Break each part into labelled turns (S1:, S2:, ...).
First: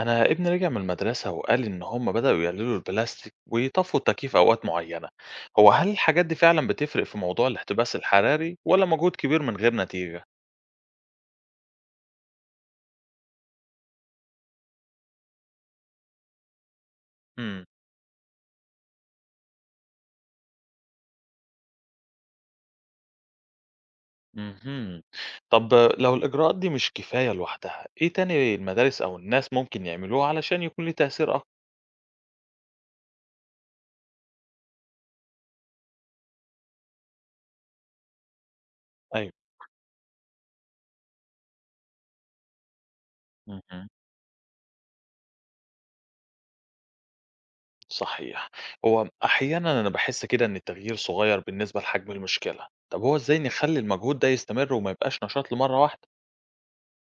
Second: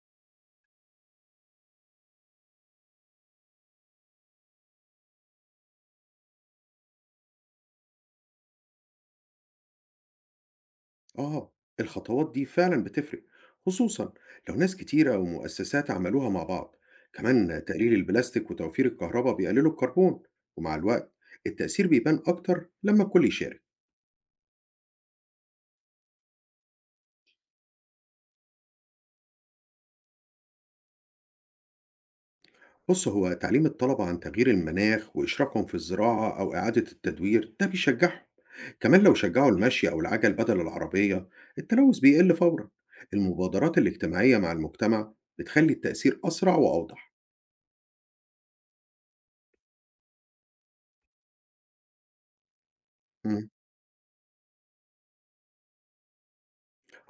S1: أنا ابني رجع من المدرسة وقال إن هم بدأوا يقللوا البلاستيك ويطفوا التكييف أوقات معينة، هو هل الحاجات دي فعلا بتفرق في موضوع الاحتباس الحراري ولا مجهود كبير من غير نتيجة؟
S2: آه، الخطوات دي فعلا بتفرق، خصوصا لو ناس كتيرة ومؤسسات عملوها مع بعض. كمان
S1: امم.
S2: تقليل البلاستيك وتوفير الكهرباء بيقللوا الكربون، ومع الوقت التأثير بيبان أكتر لما الكل يشارك.
S1: امم. طب لو الإجراءات دي مش كفاية لوحدها، إيه تاني المدارس أو الناس ممكن يعملوه علشان يكون ليه تأثير أكبر؟
S2: بص، هو تعليم الطلبة عن تغيير المناخ وإشراكهم في الزراعة أو إعادة التدوير ده بيشجعهم. كمان لو
S1: أيوه.
S2: شجعوا المشي أو العجل بدل العربية، التلوث بيقل فورا. المبادرات
S1: امم.
S2: الاجتماعية مع المجتمع بتخلي التأثير أسرع وأوضح.
S1: صحيح، هو أحيانا أنا بحس كده إن التغيير صغير بالنسبة لحجم المشكلة، طب هو إزاي
S2: مم.
S1: نخلي المجهود ده يستمر وما يبقاش نشاط لمرة واحدة؟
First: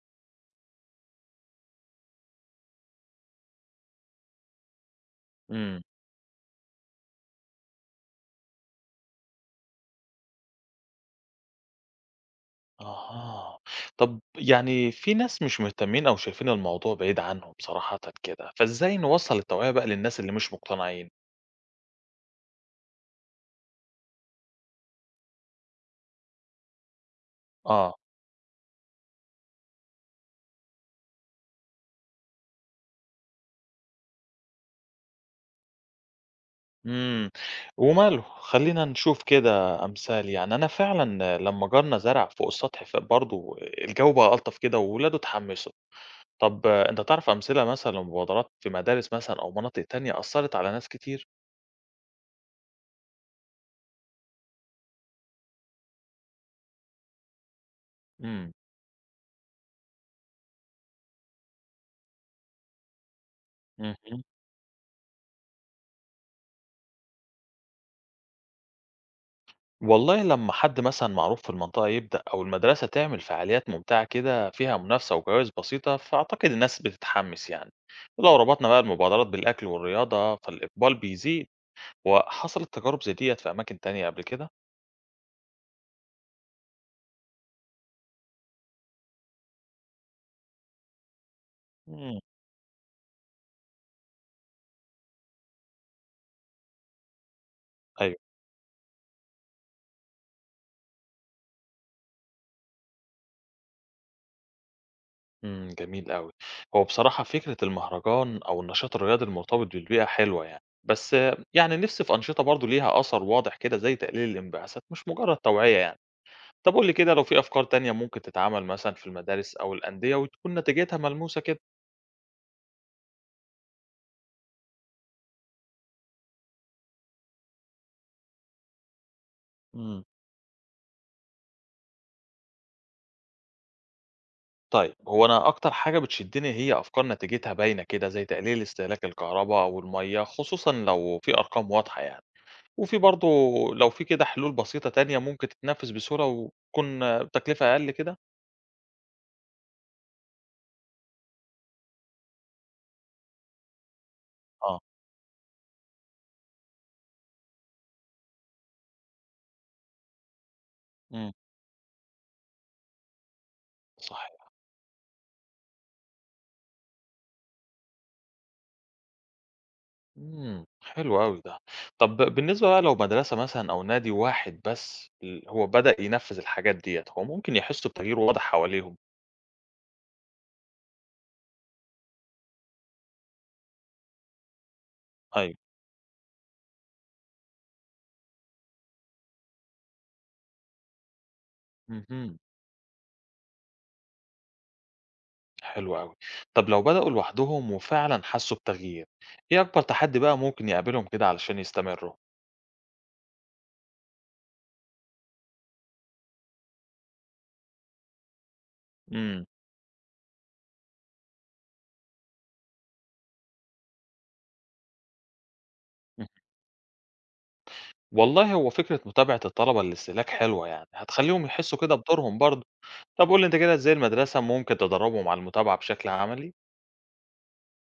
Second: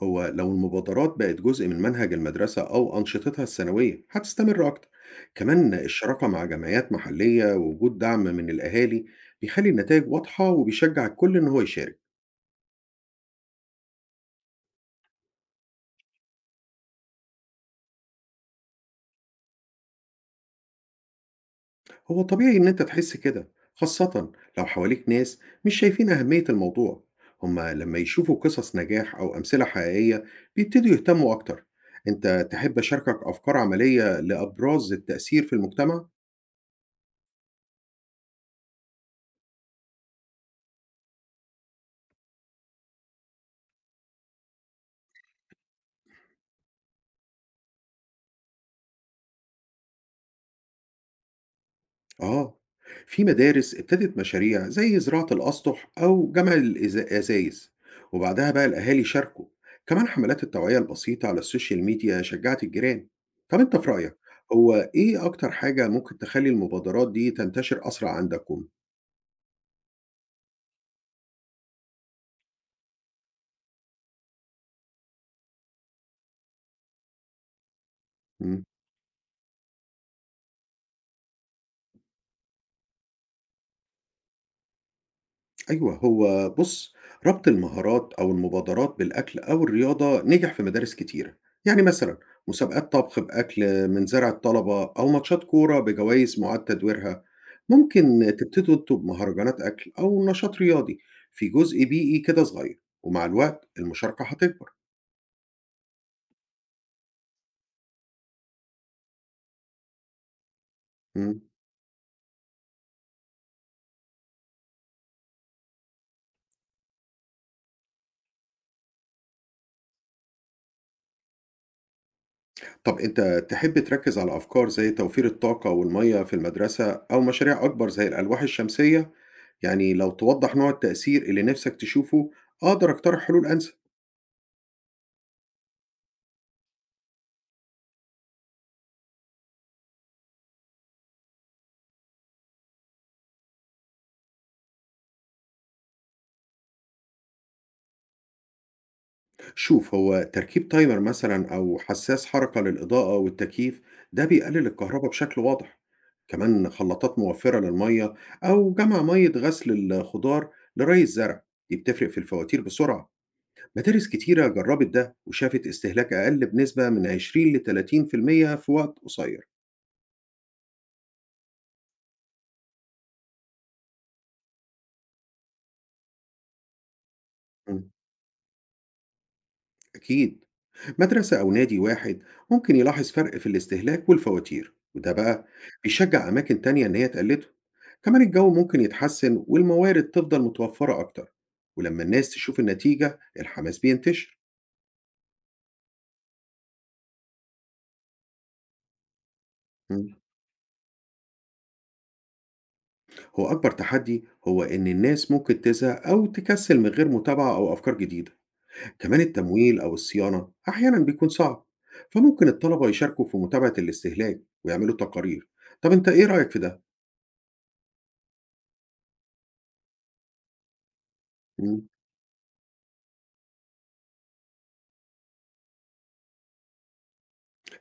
S2: هو لو المبادرات بقت جزء من منهج المدرسة أو أنشطتها السنوية هتستمر أكتر. كمان
S1: امم.
S2: الشراكة مع جمعيات محلية ووجود دعم من الأهالي بيخلي النتائج واضحة وبيشجع الكل إن هو يشارك.
S1: أها. طب يعني في ناس مش مهتمين أو شايفين الموضوع بعيد عنهم صراحةً كده، فإزاي نوصّل التوعية بقى للناس اللي مش مقتنعين؟
S2: هو طبيعي إن أنت تحس كده، خاصة لو حواليك ناس مش شايفين أهمية الموضوع. هما لما
S1: آه،
S2: يشوفوا قصص نجاح أو أمثلة حقيقية بيبتدوا يهتموا أكتر. أنت تحب أشاركك أفكار عملية لأبراز التأثير في المجتمع؟
S1: إمم، وماله، خلّينا نشوف كده أمثال، يعني أنا فعلًا لمّا جارنا زرع فوق السطح ف برضه الجو بقى ألطف كده وولاده اتحمّسوا. طب آه، أنت تعرف أمثلة مثلًا لمبادرات في مدارس مثلًا أو مناطق تانية أثّرت على ناس كتير؟
S2: آه، في مدارس ابتدت مشاريع زي زراعة الأسطح أو جمع الأزايز، وبعدها
S1: إمم.
S2: بقى الأهالي شاركوا. كمان حملات التوعية البسيطة على السوشيال ميديا شجعت الجيران. طب أنت في رأيك
S1: اهم.
S2: هو إيه أكتر حاجة ممكن تخلي المبادرات دي تنتشر أسرع عندكم؟
S1: والله لمّا حد مثلًا معروف في المنطقة يبدأ أو المدرسة تعمل فعاليات ممتعة كده فيها منافسة وجوائز بسيطة، فأعتقد الناس بتتحمس يعني، ولو
S2: مم.
S1: ربطنا بقى المبادرات بالأكل والرياضة فالإقبال بيزيد، وحصلت تجارب زي ديّة في أماكن تانية قبل كده؟
S2: أيوه، هو بُص، ربط المهارات أو المبادرات بالأكل أو الرياضة نجح في مدارس كتيرة، يعني مثلًا
S1: مم.
S2: مسابقات طبخ بأكل من زرع الطلبة أو ماتشات كورة بجوايز مُعاد تدويرها،
S1: أيوه،
S2: ممكن تبتدوا أنتم بمهرجانات أكل أو نشاط رياضي في جزء بيئي كده صغير، ومع الوقت المشاركة هتكبر.
S1: إمم، جميل أوي. هو بصراحة فكرة المهرجان أو النشاط الرياضي المرتبط بالبيئة حلوة يعني، بس
S2: إمم.
S1: يعني نفسي في أنشطة برضه ليها أثر واضح كده زي تقليل الانبعاثات مش مجرد توعية يعني. طب قُل لي كده لو في أفكار تانية ممكن تتعمل مثلًا في المدارس أو الأندية وتكون نتيجتها ملموسة كده؟
S2: طب أنت تحب تركز على أفكار زي توفير الطاقة والمية في المدرسة أو مشاريع أكبر زي الألواح الشمسية؟ يعني
S1: إمم.
S2: لو توضح نوع التأثير اللي نفسك تشوفه، أقدر أقترح حلول أنسب.
S1: طيب، هو أنا أكتر حاجة بتشدني هي أفكار نتيجتها باينة كده، زي تقليل استهلاك الكهربا أو المَيّة، خصوصًا لو في أرقام واضحة يعني، وفي برضه لو في كده حلول بسيطة تانية ممكن تتنفذ بسهولة وتكون بتكلفة أقل كده؟
S2: شوف، هو تركيب تايمر مثلا أو حساس حركة للإضاءة والتكييف ده بيقلل
S1: آه،
S2: الكهرباء بشكل واضح. كمان خلاطات موفرة للمية أو جمع مية غسل الخضار لري
S1: إمم.
S2: الزرع، دي بتفرق في الفواتير بسرعة. مدارس
S1: صحيح.
S2: كتيرة جربت ده وشافت استهلاك أقل بنسبة من 20 ل 30% في المية في وقت قصير.
S1: إمم، حلو أوي ده. طب بالنسبة بقى لو مدرسة مثلًا أو نادي واحد بس هو بدأ ينفذ الحاجات ديّة، هو ممكن
S2: مم.
S1: يحسوا بتغيير واضح حواليهم؟
S2: أكيد، مدرسة أو نادي واحد ممكن يلاحظ فرق في الاستهلاك والفواتير، وده بقى
S1: أيوه،
S2: بيشجع أماكن تانية إن هي تقلده. كمان الجو ممكن يتحسن والموارد تفضل متوفرة أكتر، ولما الناس
S1: اهم،
S2: تشوف النتيجة الحماس بينتشر.
S1: حلو أوي. طب لو بدأوا لوحدهم وفعلًا حسّوا بتغيير، إيه أكبر
S2: مم.
S1: تحدي بقى ممكن يقابلهم كده علشان يستمروا؟
S2: هو أكبر تحدي هو إن الناس ممكن تزهق أو تكسل من غير متابعة أو أفكار جديدة. كمان
S1: إمم،
S2: التمويل أو الصيانة أحيانا بيكون صعب، فممكن الطلبة يشاركوا في متابعة الاستهلاك ويعملوا تقارير. طب أنت إيه
S1: اهم.
S2: رأيك في ده؟
S1: والله هو فكرة متابعة الطلبة للاستهلاك حلوة يعني، هتخلّيهم يحسّوا
S2: مم.
S1: كده بدورهم برضه. طب قُل لي أنت كده إزاي المدرسة ممكن تدرّبهم على المتابعة بشكل عملي؟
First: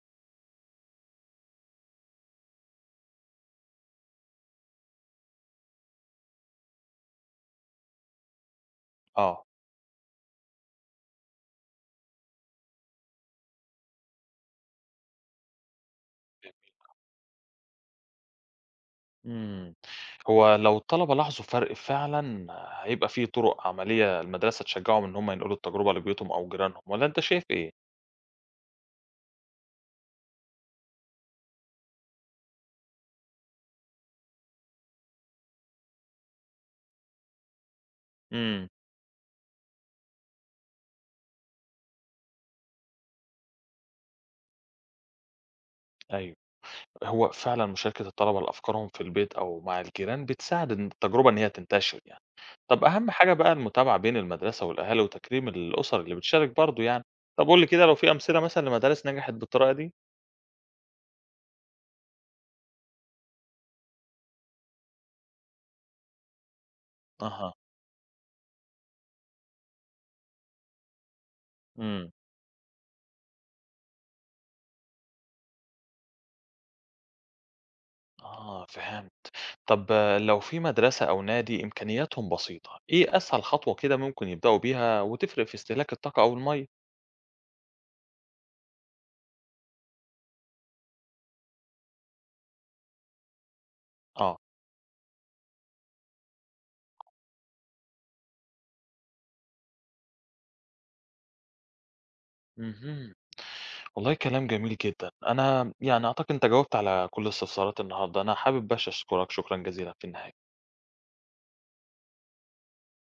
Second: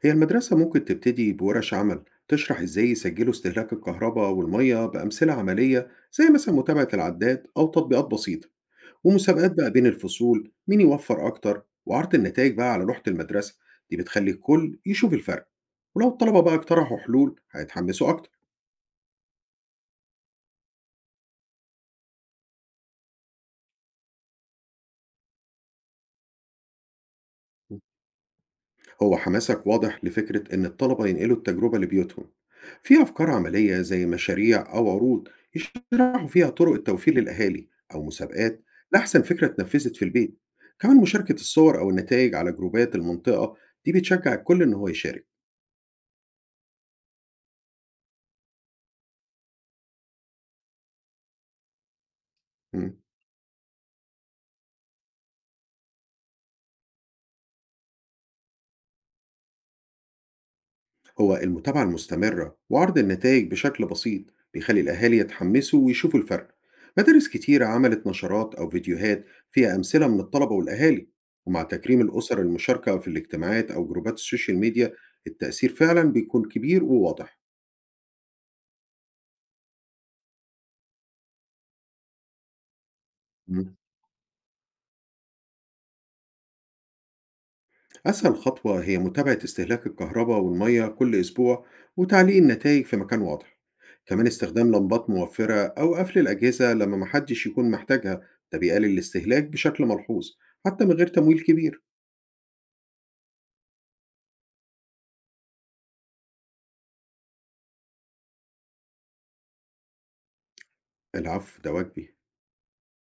S2: هي المدرسة ممكن تبتدي بورش عمل تشرح إزاي يسجلوا استهلاك الكهرباء والمية بأمثلة عملية زي مثلا متابعة العداد أو تطبيقات بسيطة،
S1: آه،
S2: ومسابقات بقى بين الفصول مين يوفر أكتر وعرض النتائج بقى على لوحة المدرسة. دي بتخلي الكل يشوف الفرق، ولو الطلبة بقى اقترحوا حلول هيتحمسوا أكتر.
S1: إمم. هو لو الطلبة لاحظوا فرق فعلًا هيبقى في طُرق عملية المدرسة تشجّعهم إن هم ينقلوا التجربة لبيوتهم أو جيرانهم والّا أنت شايف إيه؟
S2: هو حماسك واضح لفكرة إن الطلبة ينقلوا التجربة لبيوتهم. في أفكار عملية زي مشاريع أو عروض يشرحوا فيها طرق التوفير للأهالي، أو مسابقات
S1: إمم،
S2: لأحسن فكرة اتنفذت في البيت. كمان مشاركة الصور أو النتائج على جروبات المنطقة دي بتشجع الكل إن هو يشارك.
S1: أيوه. هو فعلًا مشاركة الطلبة لأفكارهم في البيت أو مع الجيران بتساعد إن التجربة إن هي تنتشر يعني. طب
S2: مم.
S1: أهم حاجة بقى المتابعة بين المدرسة والأهالي وتكريم الأسر اللي بتشارك برضه يعني. طب قُل لي كده لو في أمثلة مثلًا لمدارس نجحت بالطريقة دي؟
S2: هو المتابعة المستمرة وعرض النتائج بشكل بسيط بيخلي الأهالي يتحمسوا ويشوفوا الفرق. مدارس
S1: أها،
S2: كتيرة عملت نشرات أو فيديوهات فيها أمثلة من الطلبة والأهالي، ومع تكريم
S1: إمم،
S2: الأسر المشاركة في الاجتماعات أو جروبات السوشيال ميديا، التأثير فعلا بيكون كبير وواضح.
S1: آه فهمت. طب آه، لو في مدرسة أو نادي إمكانياتهم بسيطة، إيه أسهل خطوة كده ممكن يبدأوا بيها وتفرق في استهلاك الطاقة أو المَيّة؟
S2: أسهل خطوة هي متابعة استهلاك الكهرباء والمية كل أسبوع وتعليق النتائج في مكان واضح، كمان
S1: آه،
S2: استخدام لمبات موفرة أو قفل الأجهزة لما محدش يكون محتاجها. ده بيقلل الاستهلاك بشكل ملحوظ حتى من غير تمويل كبير.
S1: اهم. والله كلام جميل جدًا. أنا يعني أعتقد أنت جاوبت على كل استفساراتي النهارده. أنا حابب بس أشكرك شكرًا جزيلًا في النهاية.
S2: العفو، ده واجبي.